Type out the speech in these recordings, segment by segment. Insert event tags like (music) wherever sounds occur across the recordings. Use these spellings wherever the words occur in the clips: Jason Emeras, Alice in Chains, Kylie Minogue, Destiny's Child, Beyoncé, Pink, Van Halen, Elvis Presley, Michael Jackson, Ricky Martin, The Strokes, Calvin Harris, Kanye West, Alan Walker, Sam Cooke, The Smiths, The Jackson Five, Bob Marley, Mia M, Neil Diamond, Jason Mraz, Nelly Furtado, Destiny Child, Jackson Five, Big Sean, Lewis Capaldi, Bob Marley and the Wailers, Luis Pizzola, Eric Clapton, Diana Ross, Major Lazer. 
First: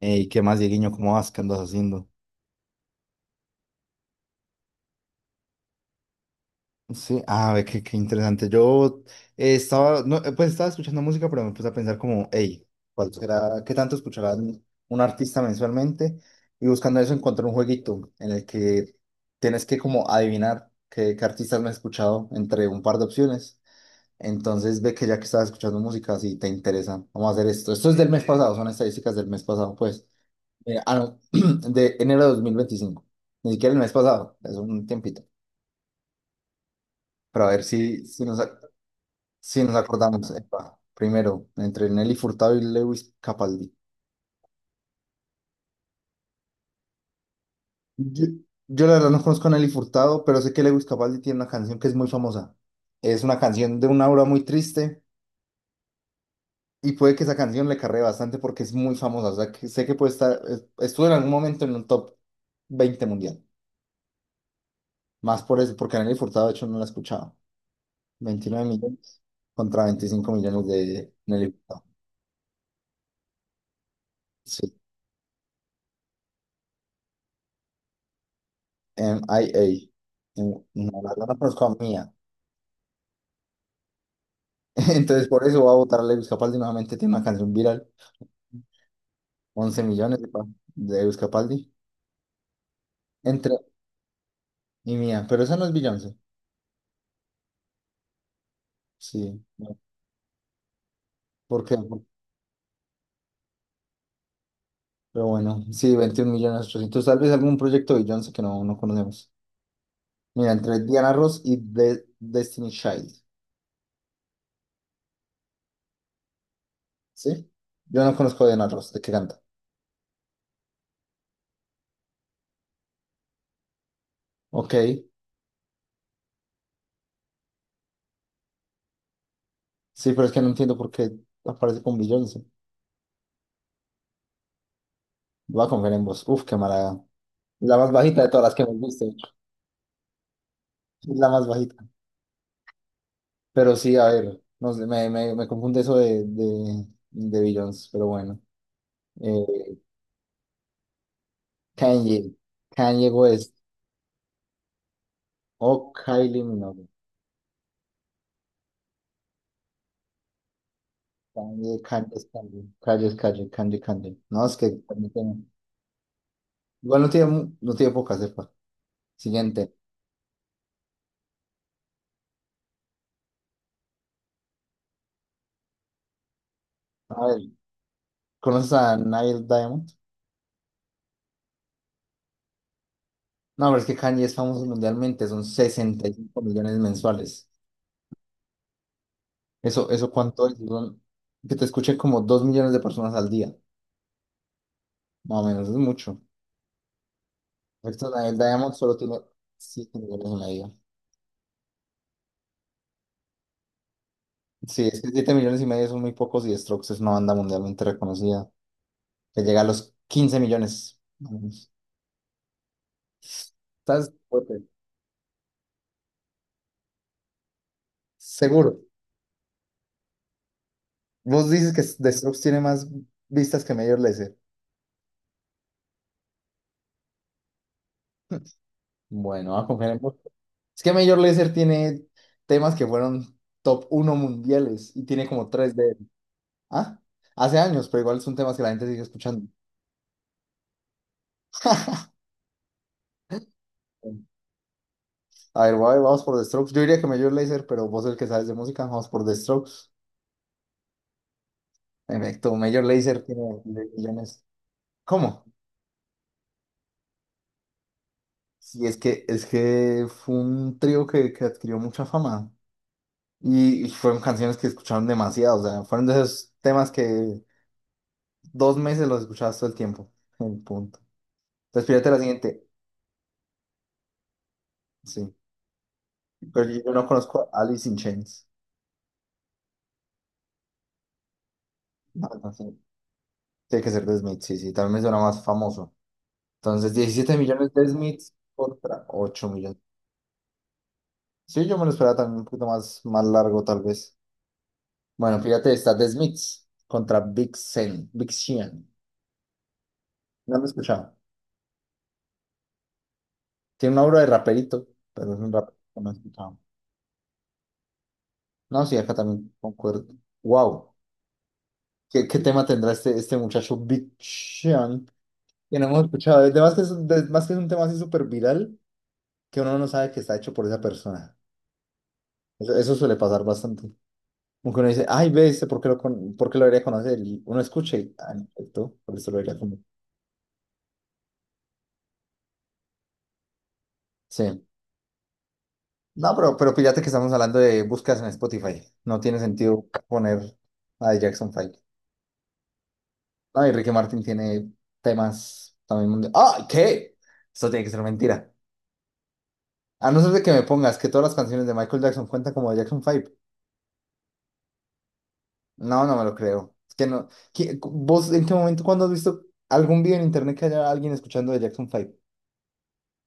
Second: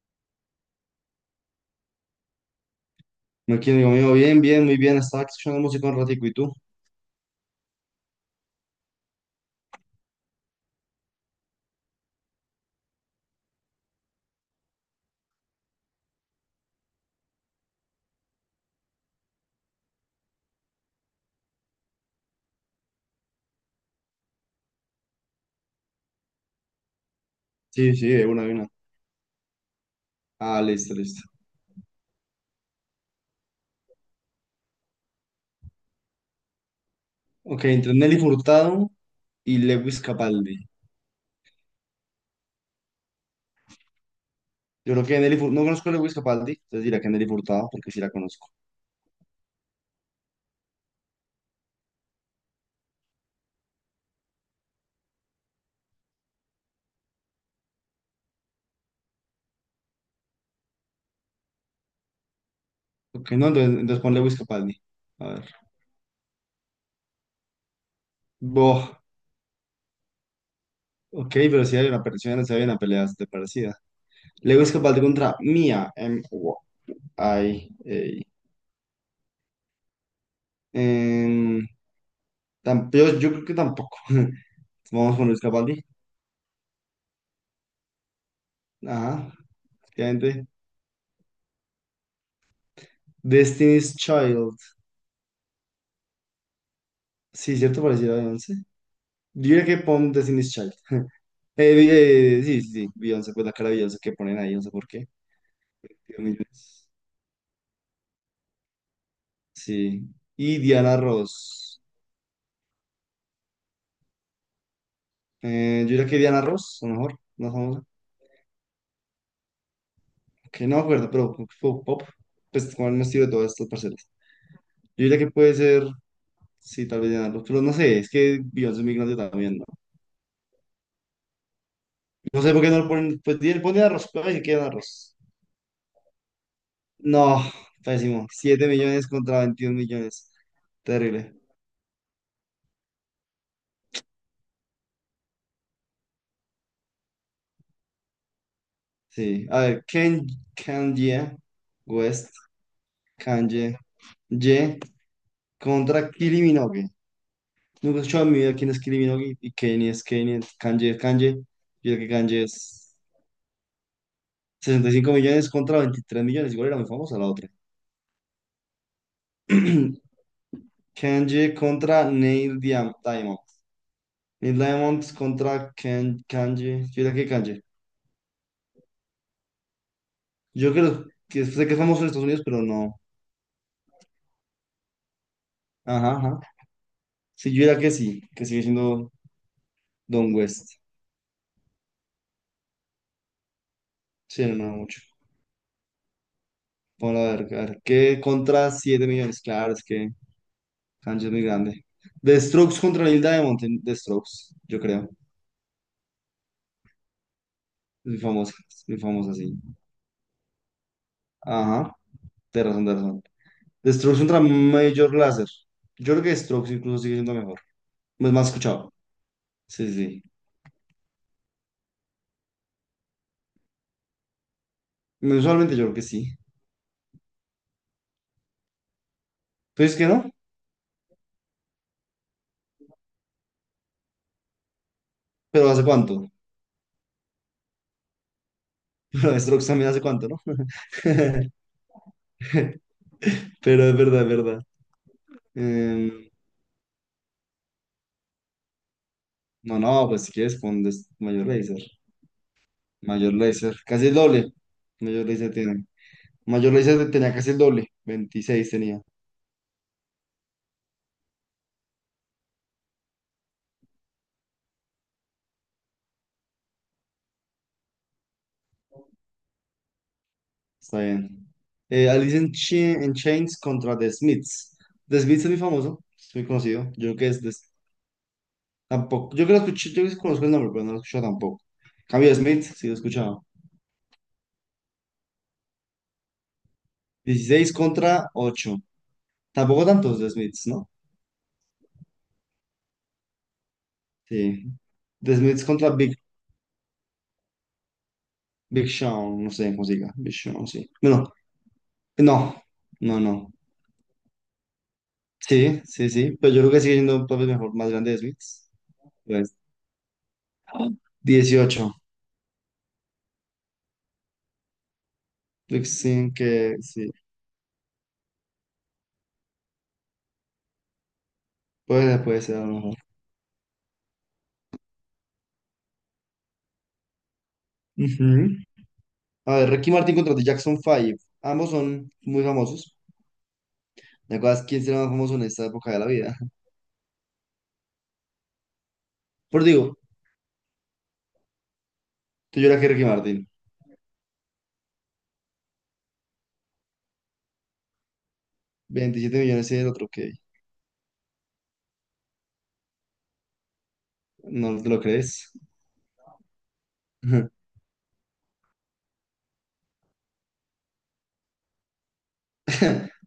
Ey, ¿qué más, Dieguiño? ¿Cómo vas? ¿Qué andas haciendo? No, aquí, amigo mío, bien, bien, muy bien. Estaba aquí escuchando música un ratico, ¿y tú? Sí, ah, ve qué interesante. Yo estaba, no, pues estaba escuchando música, pero me puse a pensar como, hey, ¿cuál será, qué tanto escuchará un artista mensualmente? Y buscando eso encontré un jueguito en el que tienes que como adivinar qué artistas me he escuchado entre un par de opciones. Entonces ve que ya que estás escuchando música, si te interesa, vamos a hacer esto. Esto Sí, es del sí, mes de una, de pasado, una. son estadísticas del mes pasado, pues. Ah, Mira, listo, ah, no, listo. (clears throat) de enero de 2025. Ni siquiera el mes pasado, es un tiempito. Pero a Ok, ver entre Nelly Furtado y si nos Lewis acordamos. Capaldi. Epa, primero, entre Nelly Furtado y Lewis Capaldi. Yo creo que Nelly Furtado, no conozco a Lewis Capaldi, entonces dirá que Nelly Furtado, porque sí la Yo, conozco. yo la verdad no conozco a Nelly Furtado, pero sé que Lewis Capaldi tiene una canción que es muy famosa. Es una canción de una aura muy triste y puede que esa canción le cargue bastante porque es muy famosa. O sea, que sé que puede estuvo en algún momento en un top 20 Ok, mundial. no, entonces pon Lewis Capaldi. A Más ver. por eso, porque a Nelly Furtado de hecho no la escuchaba. veintinueve Boh, millones contra 25 millones de ok, Nelly pero sí Furtado. hay una pelea, sí hay una pelea bastante parecida. Lewis Sí, Capaldi contra Mia M. Ay, ey. MIA. No, la verdad no conozco Em, a Mía. yo creo que tampoco. (laughs) (laughs) Vamos con Entonces, Lewis por eso va a Capaldi. votar a Lewis Capaldi nuevamente. Tiene una canción viral. Ajá, 11 millones de, efectivamente. de Lewis Capaldi. Entre Destiny's Child. y Mía. Pero esa no es Beyoncé. Sí, cierto, pareciera Beyoncé. Yo Sí. diría que No, pon Destiny's Child. ¿por Eh, qué? vi- eh, sí, sí, sí, Beyoncé, pues la cara de Beyoncé que ponen ahí, no sé por qué. Pero bueno, sí, Dios veintiún mío. millones 800. Tal vez algún proyecto de Beyoncé que no conocemos. Sí. Mira, Y entre Diana Diana Ross y Ross. Destiny Child. Yo diría que Diana Ross, a lo mejor, ¿Sí? más famosa. Yo no conozco a Diana Ross. ¿De qué canta? Que no me acuerdo, pero pop, pop, pues con el estilo de todas estas parcelas. Ok. Yo diría que puede ser, sí, tal vez Diana Ross, pero no sé, es que Beyoncé es muy grande también, ¿no? Sí, pero es que no entiendo por qué aparece con No Beyoncé. sé por qué no lo ponen, pues pon Diana Ross, pero dice que Diana Ross. Voy a confiar en vos. Uf, qué mala. No, La más bajita pésimo. de todas las que Siete hemos visto. millones Es contra 21 millones. la Terrible. más bajita. Pero sí, a ver, no sé, me confunde eso de Beyoncé, pero bueno. Sí. A Eh, ver, Kanye Kanye. West, Kanye West. Kanye Ye O contra Kylie Kylie Minogue. Minogue. Nunca he escuchado en mi vida quién es Kylie Minogue y Kanye es Kanye, Kanye es Kanye. Kanye, Yo creo que Kanye, es Kanye Kanye. es Kanye, es Kanye, Kanye, Kanye. No, es que sesenta y no cinco tiene- millones contra 23 millones. Igual era muy igual famosa la otra. No tiene poca cepa. Siguiente. (clears throat) Kanye contra Neil Diamond. Neil Diamond contra Kanye. Yo diría A que ver, Kanye. ¿conoces a Nile Diamond? Yo creo que sé que es famoso en Estados Unidos, pero no. No, pero es que Kanye es famoso mundialmente, son sesenta Ajá, y ajá. cinco millones mensuales. Sí, yo diría que sí, que sigue siendo ¿Eso Don cuánto es? West. Que te escuchen como 2 millones de personas al día, Sí, no, no mucho. más o menos, es mucho. Vamos a ver, a ver. Esto, ¿Qué el contra Diamond solo 7 tiene millones? Claro, es 7 que millones y medio. Kanji es muy grande. The Strokes contra Neil Diamond. The Strokes, yo Sí, es que creo. 7 millones y medio son muy pocos y Strokes es una banda mundialmente reconocida, Es muy famosa, que sí. llega a los 15 millones. Más Ajá, de razón, de razón. The ¿Estás Strokes contra fuerte? Major Lazer. Yo creo que Strokes incluso sigue siendo mejor. Es más Seguro. escuchado. Sí, sí. Vos dices que The Strokes tiene más vistas que Major Lazer. Sí. Usualmente yo creo que sí. Bueno, a Pues confiar es en que vos. no, Es que Major Lazer tiene temas que fueron top uno mundiales y tiene como pero 3 ¿hace de él. cuánto? (laughs) Ah, hace años, pero igual son temas que la gente sigue Pero escuchando. Strokes también hace cuánto, ¿no? (laughs) Pero es verdad, es verdad. A ver, voy- vamos Em, por The Strokes. Yo diría que Major Lazer, pero vos el que sabes de música, vamos por The Strokes. No, no, pues si quieres pon mayor laser. En efecto, Major Lazer Mayor tiene laser. Casi el millones. doble. Mayor ¿Cómo? laser tiene. Mayor laser tenía casi el doble. 26 Sí, tenía. Es que fue un trío que adquirió mucha fama y fueron canciones que escucharon demasiado. O sea, fueron de esos temas que dos meses los escuchabas todo el tiempo. El punto. Está bien. Entonces, fíjate la Alice in, siguiente. Chi- in Chains contra The Smiths. The Sí. Smiths es muy famoso. Es muy Pero conocido. yo no Yo creo que es... conozco a des- Alice in Chains. Tampoco. Yo que lo escuché, yo que conozco el nombre, pero no lo he escuchado tampoco. En No, cambio de no sé. Smiths, sí lo he escuchado. Tiene que ser The Smiths, sí, sí, también me suena más famoso. Entonces, 17 16 millones de contra Smiths ocho. contra 8 millones. Tampoco tantos The Smiths, ¿no? Sí, yo me lo esperaba también un poquito más, más largo, tal vez. Sí. The Bueno, Smiths fíjate, contra está The Big, Smiths contra Big Sean. Big Sean. Big Sean. No sé cómo se diga. Big No lo he Sean, sí. escuchado. Bueno, no. No, no. Tiene una obra de raperito, pero es un rapero Sí, que sí, no he sí. Pero escuchado. yo creo que sigue siendo un papel mejor, más grande de Smiths. No, sí, acá también Pues, concuerdo. ¡ah! Wow. 18. ¿Qué tema tendrá este muchacho Big Sean? Que no Pues hemos sin escuchado. Que, sí. Además que es un tema así súper viral. Que uno no sabe que está hecho por esa persona. Puede ser a lo Eso, mejor. eso suele pasar bastante. Como que uno dice, ay, ve, este, ¿por qué por qué lo debería conocer? Y uno escucha y, ah, no, Ujú. esto, por eso lo A debería ver, conocer. Ricky Martin contra The Jackson Five. Ambos son muy famosos. ¿Te acuerdas Sí. quién será más famoso en esta época de la No, vida? pero, (laughs) pero fíjate que estamos hablando de búsquedas en Spotify. No tiene Por digo, sentido poner a Jackson Five. tú lloras que Ricky Martin. No, y Ricky Martin tiene temas también mundiales. ¡Ah, qué! Eso tiene que ser mentira. 27 millones y el otro A no ser que de que me pongas que todas las canciones de Michael Jackson cuentan como de Jackson Five. no te lo crees. No, no me lo creo. Es que no. (laughs) ¿Vos en qué momento, cuando has visto algún video en internet que haya alguien escuchando de Jackson Five?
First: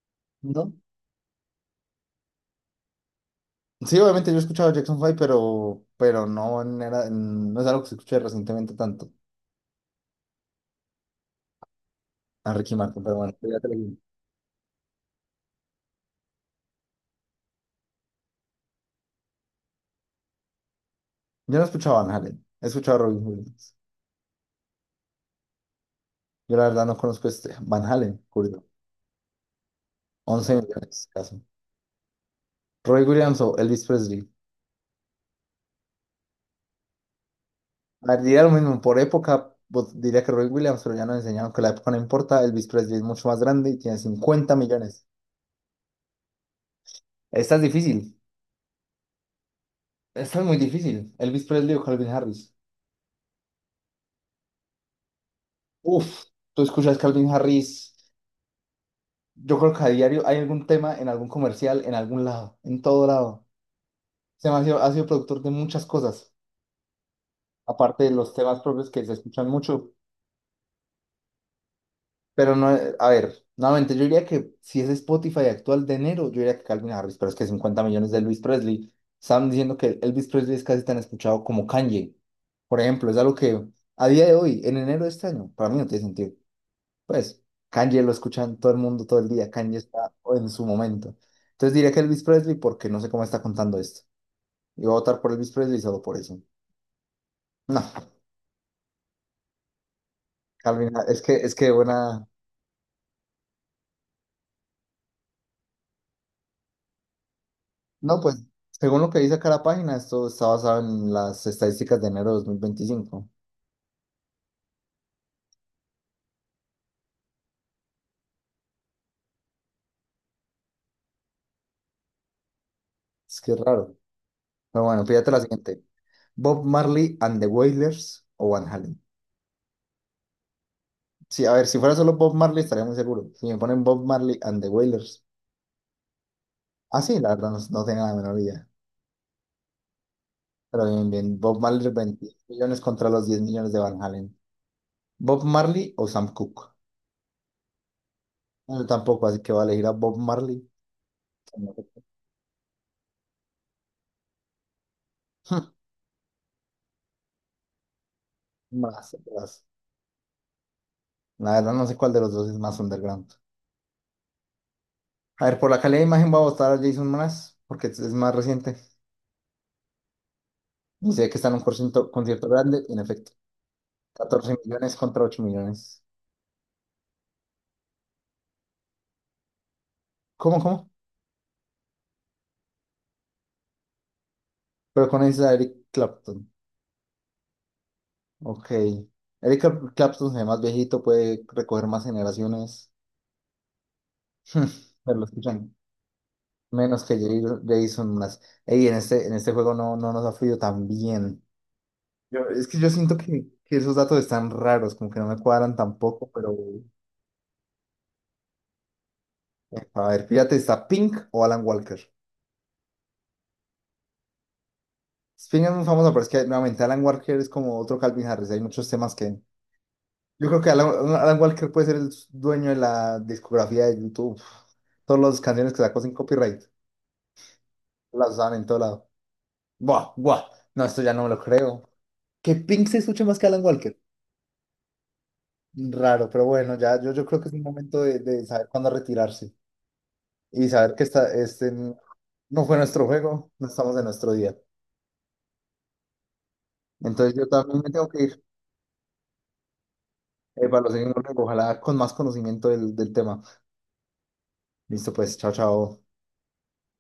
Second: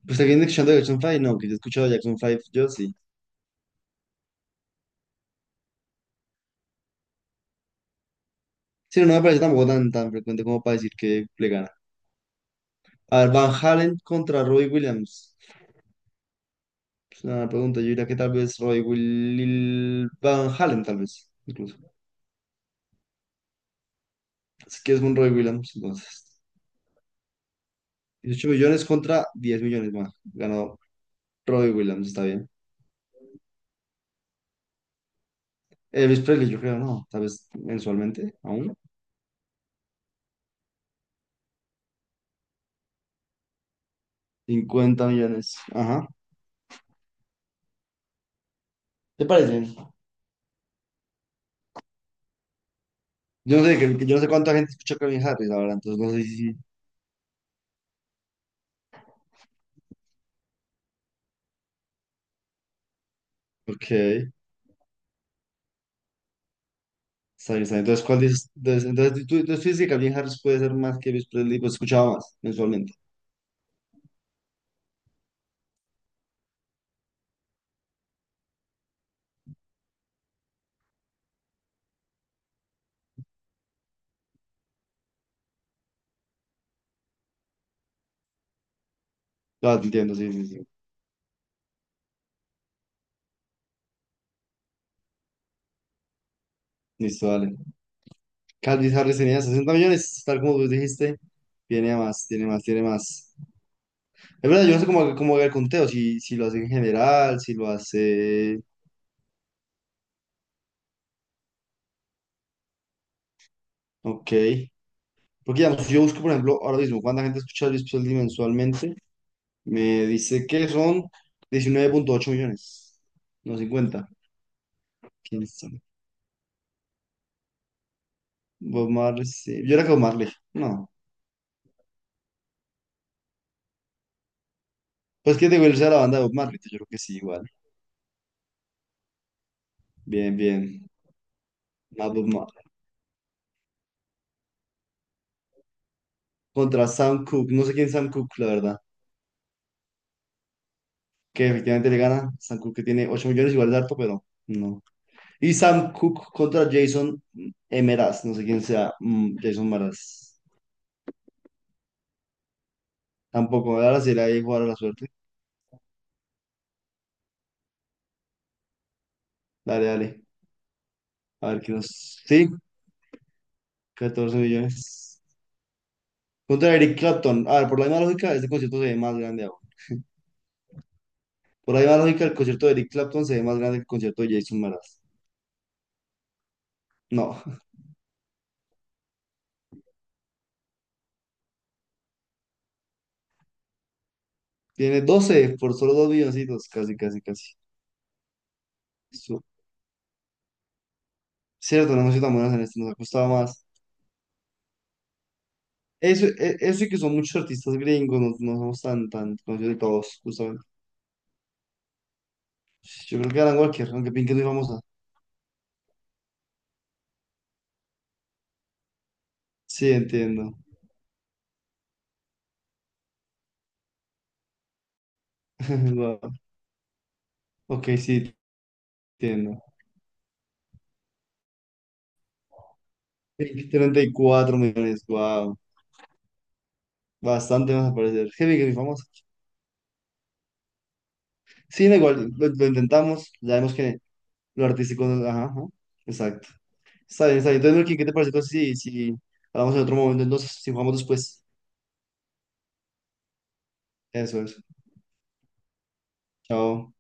Pues alguien escuchando ¿No? Jackson Five, no, que yo he escuchado Jackson Five, yo sí. Sí, obviamente yo he escuchado Jackson Five, pero no, no es algo que se escuche recientemente Sí, tanto no me parece tampoco tan, tan frecuente como para decir que le gana. a Ricky Martin, pero A ver, bueno, Van ya te lo digo. Halen contra Robbie Williams. Es una pregunta. Yo diría que tal vez Roy Will Van Halen, tal vez, Yo no he incluso. escuchado a Van Halen, he escuchado a Robbie Williams. Así que es un Roy Williams, entonces. Yo la verdad no conozco este Van Halen, 18 curioso. millones contra 10 millones más. 11 Ganó millones, caso. Roy Williams, está bien. Roy Williams o Elvis Presley. Elvis Presley, yo creo, no, tal vez A ver, mensualmente, diría lo aún. mismo, por época diría que Roy Williams, pero ya nos enseñaron que la época no importa. Elvis Presley es mucho más grande y tiene 50 millones. 50 millones, ajá. Esta es difícil. ¿Te parece? Esta es muy difícil. Elvis Presley o Calvin Harris. Yo no sé, que yo no sé cuánta gente escucha Calvin Harris ahora, entonces no sé Uf, si... tú escuchas Calvin Harris. Yo creo que a diario hay algún tema en algún comercial, en algún lado, en todo lado. Ok, Se me ha sido productor de muchas cosas, está bien, está bien. aparte Entonces, de ¿cuál los dices? temas Entonces, propios que se entonces, tú, escuchan entonces tú dices que mucho. Calvin Harris puede ser más que Elvis Presley, pues escuchaba más Pero no, mensualmente. A ver, nuevamente, yo diría que si es Spotify actual de enero, yo diría que Calvin Harris, pero es que 50 millones de Elvis Presley. Estaban diciendo que Elvis Presley es casi tan escuchado como Kanye, por ejemplo, es algo que a día de hoy, en enero de este año, para mí no tiene sentido. Pues Kanye lo escuchan todo el mundo todo el día. Kanye Ah, te está entiendo, sí, sí, en su sí. momento. Entonces diría que Elvis Presley porque no sé cómo está contando esto. Y voy a votar por Elvis Presley solo por eso. Listo, dale. No, Calvin Harris tenía 60 millones, tal como tú Calvin, Ha- dijiste, es que es que tiene más, buena. tiene más, tiene más. Es verdad, yo no sé cómo haga el conteo, si lo hace en general, si lo No, pues hace... según lo que dice acá la página, esto está basado en las estadísticas de enero de 2025. Ok. Porque digamos, si yo busco, por ejemplo, ahora mismo, cuánta gente escucha a Luis Pizzola mensualmente, me dice que son 19,8 millones, Es que no es raro. 50. Pero bueno, fíjate la ¿Quién sabe? siguiente. Bob Marley and the Wailers o Van Bob Halen. Marley, sí. Yo era que Bob Marley, no. Sí, a ver, si fuera solo Bob Marley estaría muy seguro. Si me ponen Bob Marley and the Wailers. Pues que digo, él sea la banda de Bob Marley, entonces yo creo que Ah, sí, sí, la igual. verdad no tengo la menor idea. Bien, Pero bien. bien, bien. Bob Marley, Más Bob 20 Marley. millones contra los 10 millones de Van Halen. ¿Bob Marley o Sam Cooke? Contra Sam Cooke, no sé quién es Sam Cooke, la No, verdad. yo tampoco, así que voy a elegir a Bob Marley. Que efectivamente le gana. Sam Cook que tiene 8 millones, igual de harto, pero no. Y (laughs) Sam Cook contra Jason Emeras, no sé quién sea, Más, más. Jason Maras. La verdad no sé cuál de los dos es más underground. Tampoco, ahora sí le hay jugar a la suerte. A ver, por la calidad de imagen voy a votar a Jason Mraz, porque es más reciente. Dale, dale. Y sé que está A en un ver qué nos. concierto, Sí, concierto grande, en efecto. 14 14 millones millones. contra 8 millones. Contra Eric Clapton. A ver, por la misma lógica, este concierto se ve más grande ahora. ¿Cómo, cómo? Por la misma lógica, el concierto de Eric Clapton se ve más grande que el concierto de Jason Maras. Pero con esa Eric Clapton. No, (laughs) Ok. Eric Clapton se ve más viejito, puede recoger más generaciones. (laughs) tiene Pero lo 12 por escuchan. solo 2 milloncitos, casi, Menos que casi, casi. Jason más. Ey, en este, en Su- este juego no nos ha fluido tan bien. Cierto, no hemos sido tan buenos en Es que esto, yo nos ha siento costado que, más. que esos datos están raros, como que no me cuadran Eso, tampoco, pero e- eso y que son muchos artistas gringos, no, no somos tan, tan conocidos de a todos, ver, fíjate, justamente. ¿está Pink o Alan Walker? Yo creo que Alan Walker, aunque Pink es muy famosa. Pink es muy famoso, pero es que nuevamente Alan Walker es como otro Calvin Harris, hay muchos temas que... Sí, Yo entiendo. creo que Alan Walker puede ser el dueño de la discografía de YouTube. Todas las canciones que (laughs) sacó sin Wow. copyright, Ok, las sí, usaban en todo lado. entiendo. Buah, buah, no, esto ya no me lo creo. ¿Que Pink se escuche más que Alan Pink, Walker? 34 millones, wow. Raro, pero bueno, ya yo creo que es un Bastante más a momento de, parecer, que Pink es saber muy cuándo famosa. retirarse y saber que este Sí, da igual, lo, no lo fue nuestro intentamos, juego, ya no vemos estamos que en nuestro día. lo artístico, ajá, ajá, exacto. Está Entonces bien, yo está bien. Entonces, también me Melqui, ¿qué tengo te que parece? ir Entonces, si hablamos en otro momento, entonces, si para lo jugamos seguimos luego, después. ojalá con más conocimiento del tema. Eso es. Listo, pues, chao, chao. Chao.